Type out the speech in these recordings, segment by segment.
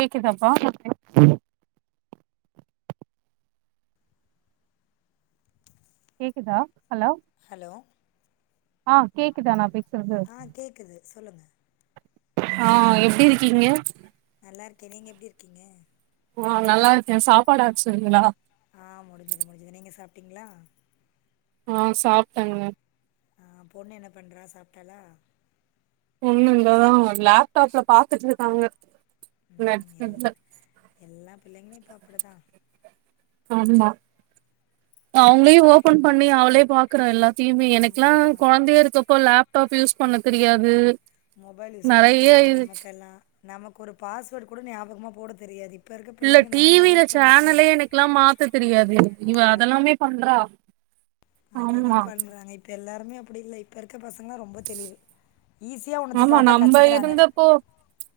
கேக்குதாப்பா கேக்குதா hello hello ஆ கேக்குதா நா பேசறது ஆ கேட்குது சொல்லுங்க ஆ எப்டி இருக்கீங்க நல்லாருக்க நீங்க எப்புடி இருக்கீங்க ஆ நல்லாருக்க சாப்பாடு ஆச்சுங்களா ஆ முடிஞ்சுது முடிஞ்சுது நீங்க சாப்டீங்களா ஆ சாப்டேங்க ஆ பொண்ணு என்ன பண்றா சாப்டாலா பொண்ணு இங்கதா லேப்டாப்ல பாத்துட்ருக்காங்க ம் எல் எல்லா பிள்ளைங்களு இப்ப அப்டிதா ஆம்மா என்ன அவுங்களே பண்றது ஓபன் பண்ணி அவளே பாக்கறா எல்லாத்தயுமே ஆமா எனக்லா ஆமா கொழந்தையா இருக்கப்ப லேப் டாப் யூஸ் பண்ண தெரியாது மொபைல் யூஸ் பண்ண நெறைய தெரியாது இது நமக்கெல்லா நமக்கு ஒரு பாஸ்வேர்ட் கூட ஞாபகமாக போட தெரியாது இப் இல்ல டி வில சேனலே எனக்கெல்லா மாத்த தெரியாது இவ அதா அதெல்லாமே பண்றா அதுதா ஆமா பண்றாங்க இப்ப எல்லாருமே அப்புடி இல்ல இப்ப இருக்க பசங்க ரொம்போ தெளிவு ஈஸியா ஒன்னத்த பாத்தா கத்துக்கறாங்க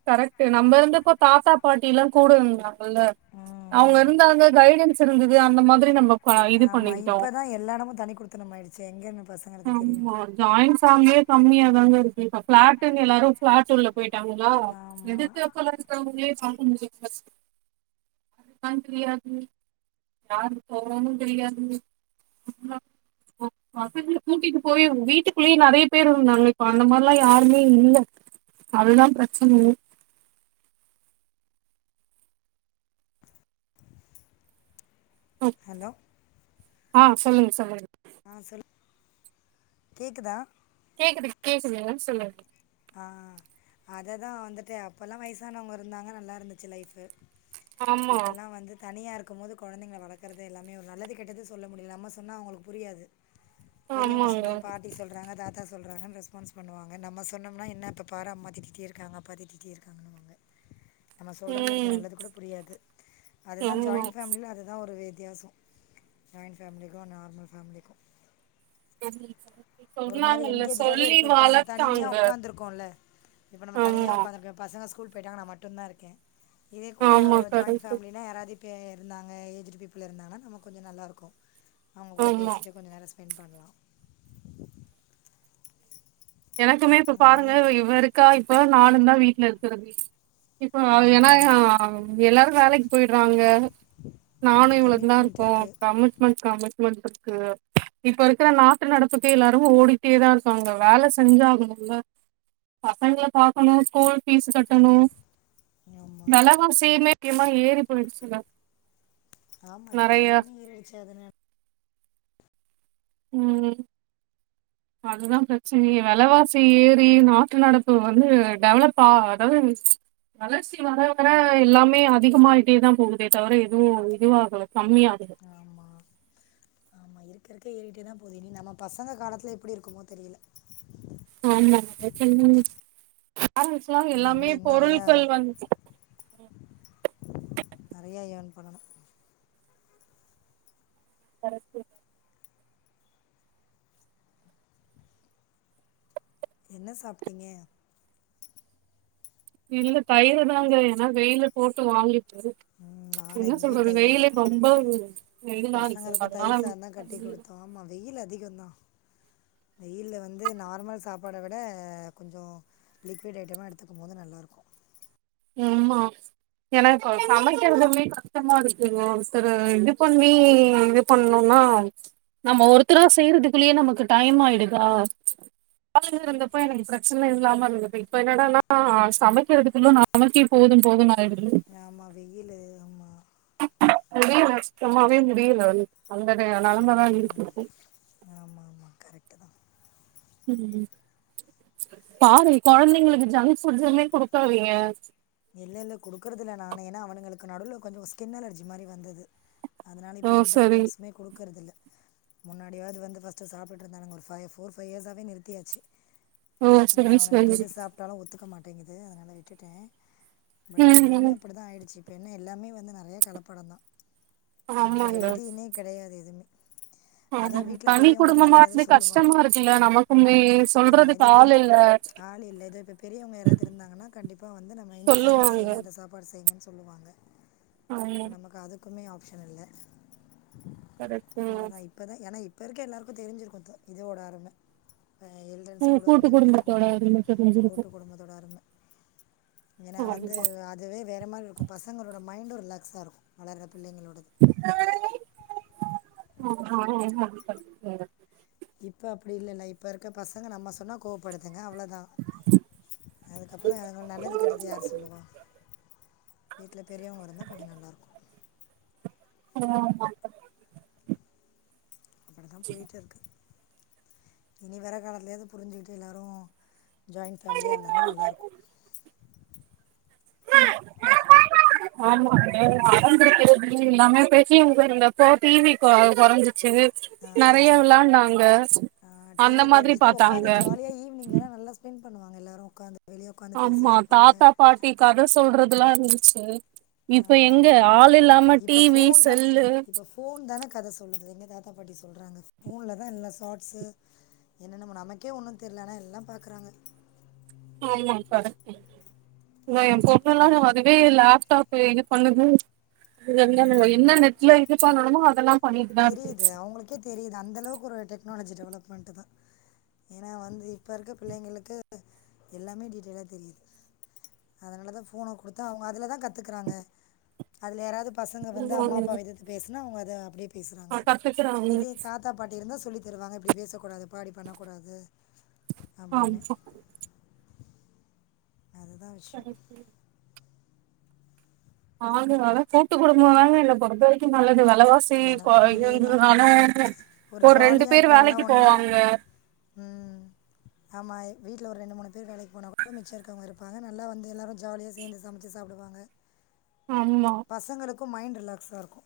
கரெக்ட்டு நம்ம இருந்தப்போ தாத்தா பாட்டி எல்லா கூட இருந்தாங் அவுங்க ம் இருந்தாங்க கைடன்ஸ் இருந்துது அந்த மாதிரி நம்ம ப இது ஆமா பண்ணிக்கிட்டோம் இப்பதா எல்லா எடமு தனிக்குடித்தனமயிடுச்சே எங்க இருந்து பசங்களுக்கு தெரியு ஜாயின் ஃபேம்லியே கம்மியா தாங்க இருக்கு இப்ப பிளாட்டுங்க எல்லாரு பளாட்டூல்ல போயிட்டாங்களா ஆமா. எதுத்தாப்லா இருக்கவுங்களயே பாக்க முடியரதுல்ல பைர்ஸ்ட் யாரு இருக்கானு தெரியாது யாரு போறானு தெரியாது [inaudible] இப்ப பசங்களயு கூட்டிட்டு போய் வீட்டுக்குள்ளயே நிறைய பேரு இருந்தாங்க இப்ப அந்த மாரில்லா யாருமே இல்ல அதுதா பிரச்சனையே ஹலோ ஆ சொல்லுங்க சொல்லுங்க ஆ சொல்லு கேக்குதா கேக்குது கேக்குதுங்க சொல்லுங் ஆ அததா வந்துட்டு அப்பெல்லா வயசானவங்க இருந்தாங்க நல்லாருந்துச்சு லைஃப்பு ஆமா இப்பெல்லா வந்து தனியா இருக்கும் போது கொழந்தைங்க வளக்கறது எல்லாமே ஒரு நல்லது கெட்டது சொல்ல முடியல நம்ம சொன்னா அவங்களுக்கு புரியாது பெரியவங்க ஆமாங்க சொன்னா பாட்டி சொல்றாங்க தாத்தா சொல்றாங்கன்னு ரெஸ்பான்ஸ் பண்ணுவாங்க நம்ம சொன்னோம்னா என்ன எப்ப பாரு அம்மா திட்டிடே இருக்காங்க அப்பா திட்டிடே இருக்காங்கன்னுவாங்க நம்ம ம் சொல்றதுல இருக்க நல்லது கூட புரியாது அதுதா ஆமா ஜாயின்ட் ஃபேமிலில அதுதா ஒரு வித்தியாசோ ஜாயின்ட் ஃபேமிலிக்கு நார்மல் ஃபேமிலிக்கு [inaudible] ஒரு மாரி சொன்னாங்கல்ல என்கேஜ்டாவே சொல்லி இருக்கோ இப்ப நம்ம தனியா வளத்தாங்க உக்காந்துருக்கோல இப்ப நம்ம தனியா ஆமா உக்காந்துட் பசங்க ஸ்கூல் போயிட்டாங்கனா நா மட்டுந்தா இருக்கே இதே கூட ஆமா ஜாயின் கரெக்ட் ஃபேமிலினா யாராது இப்ப இருந்தாங்க ஏஜ்டு பீப்பிள் இருந்தாங்கன்னா நமக் கொஞ்சோ நல்லாருக்கு அவுங்க கூட ஆமா பேசிட்டு கொஞ்ச நேரோ ஸ் பெண்ட் பண்லா எனக்குமே இப்ப பாருங்க அதுதான் இவ இருக்கா இப்ப நானுந்தா வீட்ல இருக்குறதே இப்போ ஏன்னா ம், எல்லாரு வேலைக்கு போயிடுறாங்க நானு நம்ம இவளுந்தா கமிட்மெண்ட் இருக்கோ இருக்குது கமிட்மெண்ட் கமிட்மெண்ட் க்கு இப்ப இருக்கற நாட்டு நடப்புக்கே எல்லாரு ஓடிட்டேதா இருக்காங்க வேல செஞ்சாகணும்ல பசங்க பாக்கணு ஸ்கூல் பீஸ்சு கட்டணும் ஆமாம் வெல வாசியுமே அதிகமா ஏறி போயிடுச்சுல்ல ஆமா இப்ப எல்லாமே எரிடிச்சு அதனால ம் அதுதான் பிரச்சனையே வெலவாசி ஏறி நாடாடு நடப்பு வந்து டெவலப்பா அதாவது வளர்ச்சி வர வர எல்லாமே அதிகமாயிட்டே தா போகுதே தவிர எதுவு இதுவாகல கம்மிய ஆகால ஆமா இருக்க இருக்க ஏறிட்டே தா போது இனி நம்ம பசங்க காலத்துல எப்டி இருக்குமோ தெரில ஆமா என்ன பண்ண [unintelligible] அவங்க எல்லாமே பொருட்கள் வந்து நறைய இயேன் பண்ணணு கரெக்ட்டு என்ன சாப்ட்டீங்க இல்ல தயிரு தாங்க ஏன்னா வெயிலு போட்டு வாங்கிட்டு நாங்கள் என்ன இங்கேயும் சொல்றது தயிர் வெயிலு தான் ரொம்ப வெயிலா இருக்கு அதனால ஆமா வெயில் அதிகம் தா வெயில்ல வந்து நார்மல் சாப்பாட விட கொஞ்சோ லிக்விட் ஐட்டமாக எடுத்துக்கும் போது நல்லாயிருக்கு ஆமா எனக்கு சமைக்குரதுமே கஷ்டமா இருக்குங்க ஒருத்தர இது பண்ணி இது பண்ணுனா நம்ம ஒருத்தரா செய்யறதுக்குள்ளயே நமக்கு டைம் ஆயிடுதா ஆளுங்க இருந்தப்ப எனக்கு பிரச்சன இல்லாம இருந்தது இப்ப என்னடன்னா சமைக்கிறதுக்கு நமக்கே போது போது ஆயிடுது ஆமா வெயிலு ஆமா முடியல சுத்தமாவே முடியல வந்து அந்தடைய நலமதா இருக்கு ஆமாம ஆமா கரெக்ட்டு தா ம் பாரு கொழந்தைங்களுக்கு ஜங்க் ஃபுட்ஸ்மே குடுக்காதீங்க இல்ல இல்ல குடுக்குறதுல்ல நானே ஏன்னா அவுனுங்களுக்கு நடுல் கொஞ்சோ ஸ்கின் அலர்ஜி மாரி வந்தது அதனால இப்போ ஓ எந்த சரி ஐட்டம்ஸ்மே குடுக்குறத இல்ல முன்னாடியாவது வந்து ஃபஸ்உ்டு சாப்டுட்டு இருந்தாங்க ஒரு ஃபை ஃபோர் ஃபவ் இயர்ஸாவே நிறுதியாச்சு ஓ ஏன்னா சரி அவுனுகளுக்கு சரி எது சாப்ட்டாலு ஒத்துக்க மாட்டேங்குது அதனால விட்டுட்ட பட் இப்போ ம் எல்லாமே ம் அப்டிதா ஆயிடுச்சு இப்ப என்ன எல்லாமே வந்து நெறைய கலப்படம் தா அதனால ஆமாங்க ஹெல்தினே கெடையாது எதுவுமே ஆமாங் அதான் வீட்டில் தனி பெரியவங்க குடும்பமா இருந்தாலும் ஏதாவது இருந்து சொல்லுவாங்க கஷ்டமா இருக்குல்ல நமக்குமே ஆமாம் சொல்றதுக்கு இதே ஆள் பெரிய இல்ல ஆள் இல்ல இதே இப்ப பெரியவுங்க யாராவது இருந்தாங்கன்னா கண்டிப்பா வந்து நம்ம இந்த சாப்பாடு சொல்லுவாங்க செய்ங்க அந்த சாப்பாடு செய்ங்கன் சொல்லுவாங்க ஆமா இங்க நமக்கு அது க௲குமே ஆப்ஷன் இல்ல கரெக்ட்டு இப்ப தா ஏன்னா இப்போ இருக்க எல்லாருக்க தெரிஞ்சிருக்கு த இதோட அரும ஆ எல்டெர்ஸ் ம் கூட கூட்டு இருந்தா எப்டி இருக்கு குடும்பத்தோட அரும தெரிஞ்சிருக்கு கூட்டு குடும்பத்தோட அரும ஏன்னா ஆமா வந்து அதுவே வேறு மாரி இருக்கு பசங்களோட மைண்டு ரிலாக்ஸாக இருக்கு வளர்ற பிள்ளைங்களோட [unintelligible] இப்போ அப்டி இல்லல்ல இப்ப இருக்க பசங்க நம்ம சொன்னா கோவப்படுத்துங்க அவ்ளோதா அதுக்கப்றோ யாரு நல்லது கெட்டது யார் சொல்லுவா வீட்ல பெரியவங்க இருந்தா கொஞ்சோ நல்லாயிருக்கு [unintelligible] அப்டி தா போயிட்டு இருக்கு இனி வர காலத்துலயாது புரிஞ்சுக்கிட்டு எல்லாரு ஜாயின் ஃபேமிலியா இருந்தாங்னா நல்லாருக்கு. [unintelligible] ஆமா [inaudible] எல்லாமே பெரிவிங்க இருந்தப்போ டி வி கொ கொறஞ்சிச்சு. நறைய ஆமாம் விளாண்டாங்க அந்த மாதிரி பாத்தாங்க. ஏ ஈவ்னிங்ல எல்லா நல்லா ஸ்பென் பண்ணுவாங்க எல்லாரு உக்காந்து வெளிய உக்காந்து பேசிட்ருப்பாங்க. டி கத சொல்றதுல்லா இர்ந்துச்சு. இப்ப எங்க ஆமாம் ஆள் இல்லாம இப்போ டி வி ஃபோன் தான் செல்லு இப்போ ஃபோன் தான கத சொல்லுது எங்க தாத்தா பாட்டி சொல்றாங்க ஃபோன்ல்லதா எல்லா ஷாட்ஸு என்னென்னமோ நமக்கே ஒன்னு தெர்ல ஆனா எல்லாம் பாக்குறாங்க. ஆமா கரெக்ட்டு தா எம் இப்போ பொண்ணுல்லா அப்படி தான் வது இப்யே இ லேப்டாப்பு இது பண்ணுது இதெல்லாமே வை என்ன ம். நெட்ல இது பண்ணணுமோ அதெல்லாம் தெரிது அவுங்குளுக்கே தெரிது அந்த அளவுக்கு ஒரு டெக்னாலஜி டெவலெப்மெண்ட்டு தா. ஏனா வந்து இப்ப இருக்க பிள்ளைங்களுக்கு எல்லாமே டீட்டெய்லா தெரிது. அதனால தா ஃபோன குடுத்தா அவுங்க அதுல தா கத்துக்கறாங்க அதுல யாராதுப் பசங்க வந்து அம்மா இருக்கு அப்பாவ எதித்து பேசினா அவுங்க அத அப்டியே பேசுறாங்க. கத்துக்குறாங்க இதே தா தாத்தா பாட்டி இருந்தா சொல்லி தருவாங்க இப்பிடி பேசக்கூடாதுப்பா அப்டி பண்ணக்கூடாது. ஆம் அப்படின்னு ஹ. அதுதா விஷ் கரெக்ட்டு. ஆ அதனால கூட்டு குடும்பந்தாங்க என்ன பொறுத்த வரைக்கு நல்லது வெலவா சி எனக்கும் அதே தான் கொறயுங்கற்னால ம். ஒரு ஒர் ரெண்டு ஜாலியாக பேர் இருக்கும் வேலைக்கு எல்லாம் ஒன்றா போவாங்க. ம் ஆமா எ வீட்ல ஒர் ரெண்டு மூணு பேர் வேலைக்கு போனா கூட மிச்ச இருக்கவங்க இருப்பாங்க நல்லா வந்து எல்லாரு ஜாலியா சேந்து ஸ் சமைச்சு சாப்டுவாங்க. ஆமா. பசங்களுக்கும் மைண்ட் ரிலாக்ஸா இருக்கு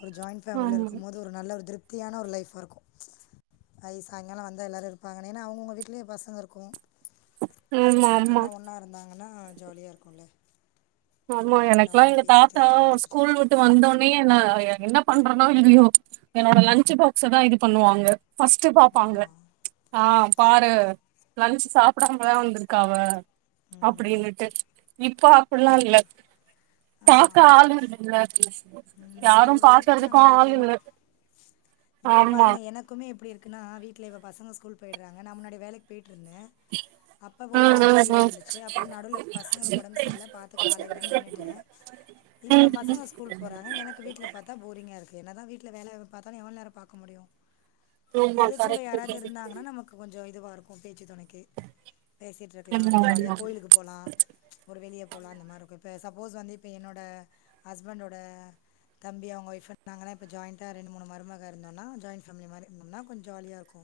ஒரு ஜாயின் ஃபேமில்ல ஆமா இருக்கும்போது ஒரு நல்ல ஒரு திருப் த்தியான ஒரு லைஃபாருக்கு. ஐ சாயங்காலோ வந்தா எல்லாரு இருப்பாங்களேனு அவுங்கவுங்க வீட்லியு பசங்க இருக்கு. ஆமா ஆமா எல்லா ஒன்னா இருந்தாங்கன்னா ஜாலியா இருக்குல்ல. ஆமா எனக்லா எங்க தாத்தா பேசிட்டு அரட்டை அடிச்சிட்டு ஸ்கூல் உ ட்டு வந்தொன்னே என்ன எ என்ன பண்றனோ இல்லியோ என்னோட லன்ச்சு பாக்ஸ்தா இது பண்ணுவாங்க. ஃபஸ்ட்டு பாப்பாங்க. ஆமாம் ஆ பாரு லன்ச்சு சாப்படாமதா வந்திருக்கா அவ. அப்பிடீனுட்டு இப்ப அப்டிலா இல்ல ஆமா. ஆமா பாக்க ஆள் இல்லல்ல ம் அது யாரு ஒரு லைஃப்தா பாக்கறதுக்கு ஆனா ஆள் நெஜமா. இல்ல இப்ப ஆமா பாருங்க என க்குமே எப்டி இருக்குன்னா வீட்ல ப்ப பசங்க ஸ்கூல் போயிட்றாங்க நா முன்னாடி வேலைக் பேய்ட்டிருந்தே. அப்ப ஒரு ம் மாரி ம் ஃப்ரீயா ம் இருந்துச்சு அப்புறோ நடுவுல பசங்களுக்கு ஒடம் செர்ல பாத்துக்க ஆளில்லன் நின்னுட்டே. இப்ப பசங்க ஸ்கூல் போறாங்க எனக் கு வீட்ல பாத்தா போரிங்கா இருக்கு என்னதா வீட்ல வேலையவ் பாத்தாலு எவள் நேரோ பாக்க முடியு. ஆமா இதே கூட கரெக்ட் யாராவது இருந்தாங்கனா நமக்கு கு கொஞ்சோ இதுவா இருக்கு பேச்சு தொணைக்கு பேசிட்டிருக்கலா ஆமா ஜாலியா ஆமா கோயிலுக்கு போலா ஒரு வெளிய போலா அந்த மார்ருக்கு இப்ப சப்போஸ் வந்து இப் இப்ப என்னோட ஹஸ்பண்டோட தம்பி அவங்க ஒஃப் இருந்தாங்கனா இப்போ ஜாய்ண்டா ரெண்டு மூணு மருமக இருந்தோனா ஜாயின்ட் ஃபேமிலி மாரி இருந்தோனா கொஞ்ச ஜாலியா இருக்கு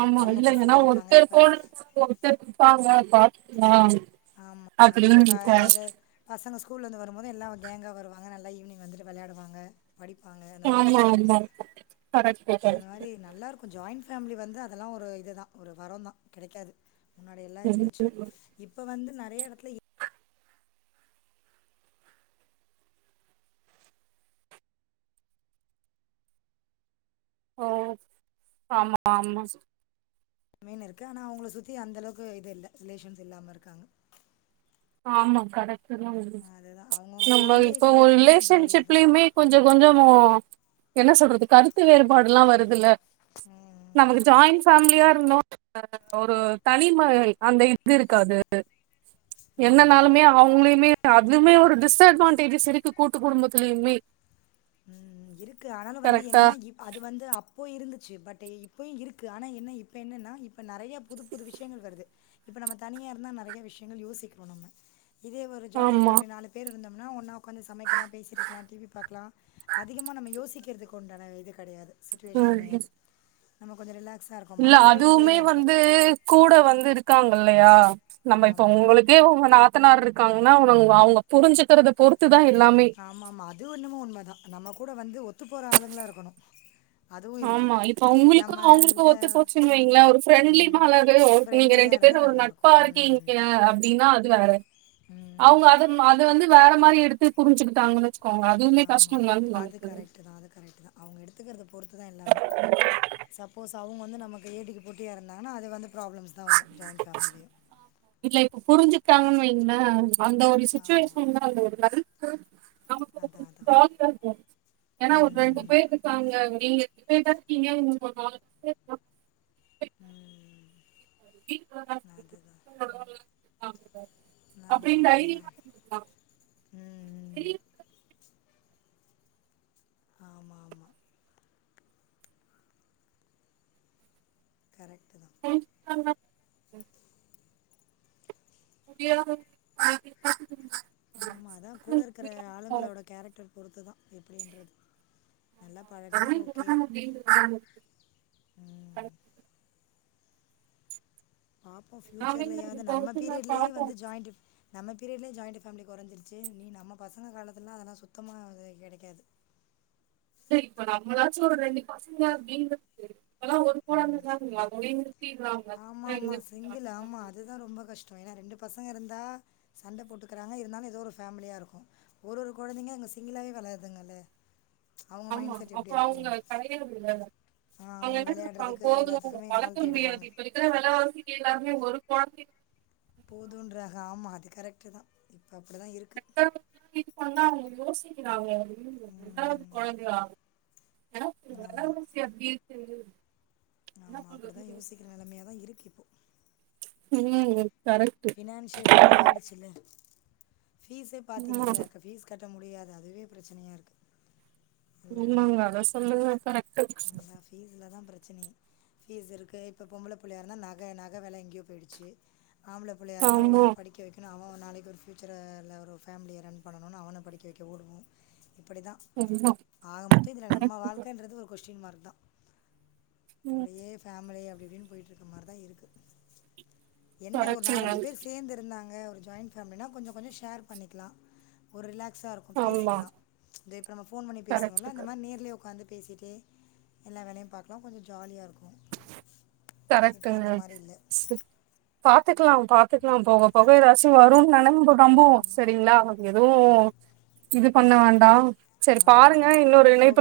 ஆமா அவங்க பசங்க இல்லைங்கன்னா இருப்பாங்க ஒருத்தர் இப்ப போடு ஒருத்தர்பாங்க பாத்துக்லா ஆமா இப்ப கா அது பசங்க ஸ்கூல இருந்து வரும்போது எல்லா ஒரு கேங்கா வருவாங்க நல்ல ஈவினிங் வந்துட்டு விளாடுவாங்க படிப்பாங்க அந்த மாரி ஆமா இருக்கு ஆமா கரெக்ட் அந்த கரெக்ட் மாரி நல்லாருக் கு ஜாயிண் ஃபேமிலி வந்து அதெல்லா ஒரு இதுதா ஒரு வரோந்தா கெடைக்காது முன்னாடியெல்லா இருந்துச்சி இப்ப வந்து நெறைய எடத்துல ஓ ஆமா ஆமா மீன் இருக்கு ஆனா அவங்கள சுத்தி அந்தளவுக்கு இது இல்ல ரிலேஷன்ஸ் இல்லாம இருக்காங்க ஆமா கரெக்டுதா வந்து அதுதான் அவங்கவுங்க நம்ம ஃபேமிலி இப்ப கூட ஒரு இருக்கும்போது ஜாலியாக தான் ரிலேஷன்ஷிப்லையுமே கொஞ்ச கொஞ்ச என்ன சொல்றது கருத்து வேறுபாடு எல்லா வருதுல்ல இருக்கும் நமக்கு ஜாயிண் ஃபேமிலியா இருந்தோ ஆ ஒரு தனிம அந்த இது இருக்காது ஆமாம் என்னனாலுமே அவங்களையுமே அதுமே ஒரு டிஸ்அட்வான்டேஜஸ் இருக்கு கூட்டு குடும்பத்துலையுமே ம் இருக்கு ஆனாலு வந்து என்னன்னா இப் அது வந்து அப்போ இருந்துச்சு பட் இப்பயு இருக்கு ஆனா என்ன இப்ப என்னன்னா இப்ப நெறைய புதுப்புது விஷ்யங்கள் வருது இப்ப நம்ம தனியா இருந்தா நெறைய விஷ்யங்கள் யோசிக்கிறோ நம்ம இதே ஒரு ஜாயின் ஆமா ஃபேமிலி நாலு பேர் இருந்தோம்னா ஒன்னா உக்காந்து சமைக்கலா பேசிட்டிருக்கலா டிவி பாக்கலா அதிகமா நம்ம யோசிக்கிறதுக்கு உண்டான இது கடையாது சுட்டிவேஷன் ம் அமையாது நம்ம கொஞ்ச ரிலாக்ஸா இருக்கோ இல்ல மைண்ட் அளவுல அதுவுமே க்ளியரா இருக்கு வந்து கூட வந்து இருக்காங்கில்லையா நம்ம இப்ப ஆமா. உங்களுக்கே உங்க நாத் த்தனாறு இருக்காங்கன்னா அவுங்க அவுங்க புரிஞ்சிக்கிறத பொறுத்து தா எல்லாமே ஆமாமா அது ஒன்னமோ உண்ம தா நம்ம கூட வந்து ஒத்து போற ஆளுங்களா இருக்கணு ஆமா இப்ப உங்களுக்கு அவங்களுக்கு நம்மள்ட்ட ஒத்து போச்சுன்னு வைங்களே ஒரு ஃப்ரெண்ட்லி ம் மாலகு ஒரு நீங்க ஃப்ரெண்ட்லியா ரெண்டு பேரு இருந்தா ஒரு நல்லாருக்கு நட்பா ம் இருக்கீங்க அப்டீன்னா அது வேற ம் அவுங்க அத ம அத வந்து வேற மாரி எடுத்து புரிஞ்சிக்கிட்டாங்கன்னு வச் ஆமா அது கரெக்டு தா அது கரெக்டு தா அவுங்க எடுத்துக்கறத பொறுத்து தா எல்லாமே சப்போஸ் அவுங்க வந்து நமக்கு ஏடிக்கி போட்டியா இருந்தாங்கன்னா அது வந்து ப்ராப்ளம்ஸ் தா வரு ஜாயின் ஃபேமிலிலையு இல்லை இப்ப புரிஞ்சிக்ட்டாங்கன் வைங்ளே அந்த ஒரு ஆமா சுச்சுவேஷன் தா அதுல ஒரு நறுக்கு அதா நமக்கு அதா ஜாலியா இருக்கு ஏன்னா ஒரு ரெண்டு ம் பேர் ம் இருக்காங்க நீங்க ரெண்டு பேர்தானே இருக்கீங்க உங்களுக்கு ஒரு நாலு பேர் போ ம் வீ கேர் ஹாஸ்பிடல் [unintelligible] ஆமா அப்டினு அப்படிதா தைரியமா [unintelligible] ம் ம் வெளிய ஆமா ஆமா கரெக்டுதா [unintelligible] [unintelligible] ஆமா அதா கூட இருக்கிற முடியாது. ஆளுங்களோட கேரக்டர் பொறுத்து தா எப்டின்றது நல்லா பழகுனா எல்லாமே ஓகே குணம் அப்படின்றது ம் பாப்போ எல்லாமே ஃபியூச்சர்லயாது நம்ம பொறுத்து தான் பீரியடுலயே பார்ப்போம் வந்து ஜாயிண்டு நம்ம பீரியட்ல ஜாயி்டு ஃபேமிலி குறஞ்சிருச்சு இனி நம்ம பசங்க காலத்துலலா அதலா சுத்தமா கெடைக்காது இல்ல இப்ப நம்மளாச்சும் ஒரு ரெண்டு பசங்க அப்டினுதா அப்பல்லா ஒரு போல ம் இருந்துருந்தாங்க அதோடையு நிறுத்திட்றாங்க எங்க இல்ல ஆமா அதுதா ரொம்ப கஷ்டோ ஏன்னா ரெண்டு பசங்க இருந்தா சண்ட போட்டுக்கிறாங்க இருந்தாலு ஏதோ ஒரு ஃபேமிலியா இருக்கோ ஒரு ஒரு கொழந்தைங்க அங்க சிங்கிளாகவே வளர்துங்கல்ல அவுங்க அப்ப அவுங்க கெடையாதில்ல ஆ, அவங்கள அவுங்கென்னா அப்ப அவ விளையாடுறதுக்கு போது எல்லாத்துக்குமே ஆள் வளக்கனுமே தேடுவாங்க அதுக்கு இப்ப இருக்குற வெலவாசிக்கு எல்லாருமே ஒரு கொழந்தை போதுன்றாக ஆமா அது கரெக்ட்டு தா இப்ப அப்டி தா இருக் அக்க பக்க இது பண்ணா அவுங்க யோசிக்கிறாங்க யாரு ம் கொழந்தையா என்ன தோழி ஆமாம் வெலவாசி அப்டி இருக்கு என்ன ஆமா அப்டிதா பண்றதுன்னு யோசிக்கிற நெலைமையா தா இருக்கு இப்போ என்னங்க ஃபினான்ஷியல் அப்டி ஆயிடுச்சுல ஃபீஸே ஆமா பாத்தீங்கல்ல ஃபீஸ் கட்ட முடியாது அதுவே ப்ரச்சனையா இருக்கு உண்மங்க அத சொல்லுங்க கரெக்ட்டு ஃபீஸ்லதா ப்ரச்சனயே ஃபீஸ் இருக்கு இப்போ பொம்பள புள்ளையா இருந்தா நக நக வெல எங்கயோ போயிடுச்சு ஆம்புள புள்ளையா இருந்தா ஆமா ஒழுங்கா படிக் படிக்க வைக்கணு அவன் நாளைக்கு ஒரு ஃபயூச்சுருல ஒரு ஃபேமிலிய ரன் பண்ணனுன்னு அவன படிக்க வெக்க ஓடுவோ இப்புடிதா ஆமா ஆக மொத்தோ இதுல நம்ம கரெக்ட் வாழ்க்கன்றது ஒரு கொஷ்டின் மார்க் தா இப்டியே ஃபேமிலி அப்டி இப்டின்டு போயிட்ருக்க மாரிதா இருக்கு என்ன ஒரு கரெக்டுங்க நாலஞ்சு பேர் சேர்ந்து இருந்தாங்க ஒரு ஜாயின் ஃபே ஃபேமிலினா கொஞ்சோ கொஞ்சோ ஷேர் பண்ணிக்கலா ஒரு ரிலாக்ஸ்சா இருக்கு நம்ம ஆமா பேசிக்கலா இந்த இப்ப நம்ம ஃபோன் பண்ணி கரெக்ட் பேசுறோல்ல அந்த மாரி நேர்லயே உக்காந்து பேசிட்டு எல்லா வேலையு பாக்கலா கொஞ்ச ஜாலியா இருக்கு கரெக்டங்க சித் பாத்துக்கலாம் பாத்துக்கலாம் போக போக எதாச்சும் வருன்னு நெனம்போ நம்புவோ செரிங்ளா எதுவு இது பண்ண வேண்டா செரி ஆமாம் பாருங்க ஆமாம் இன்னொரு இணைப் ஓகே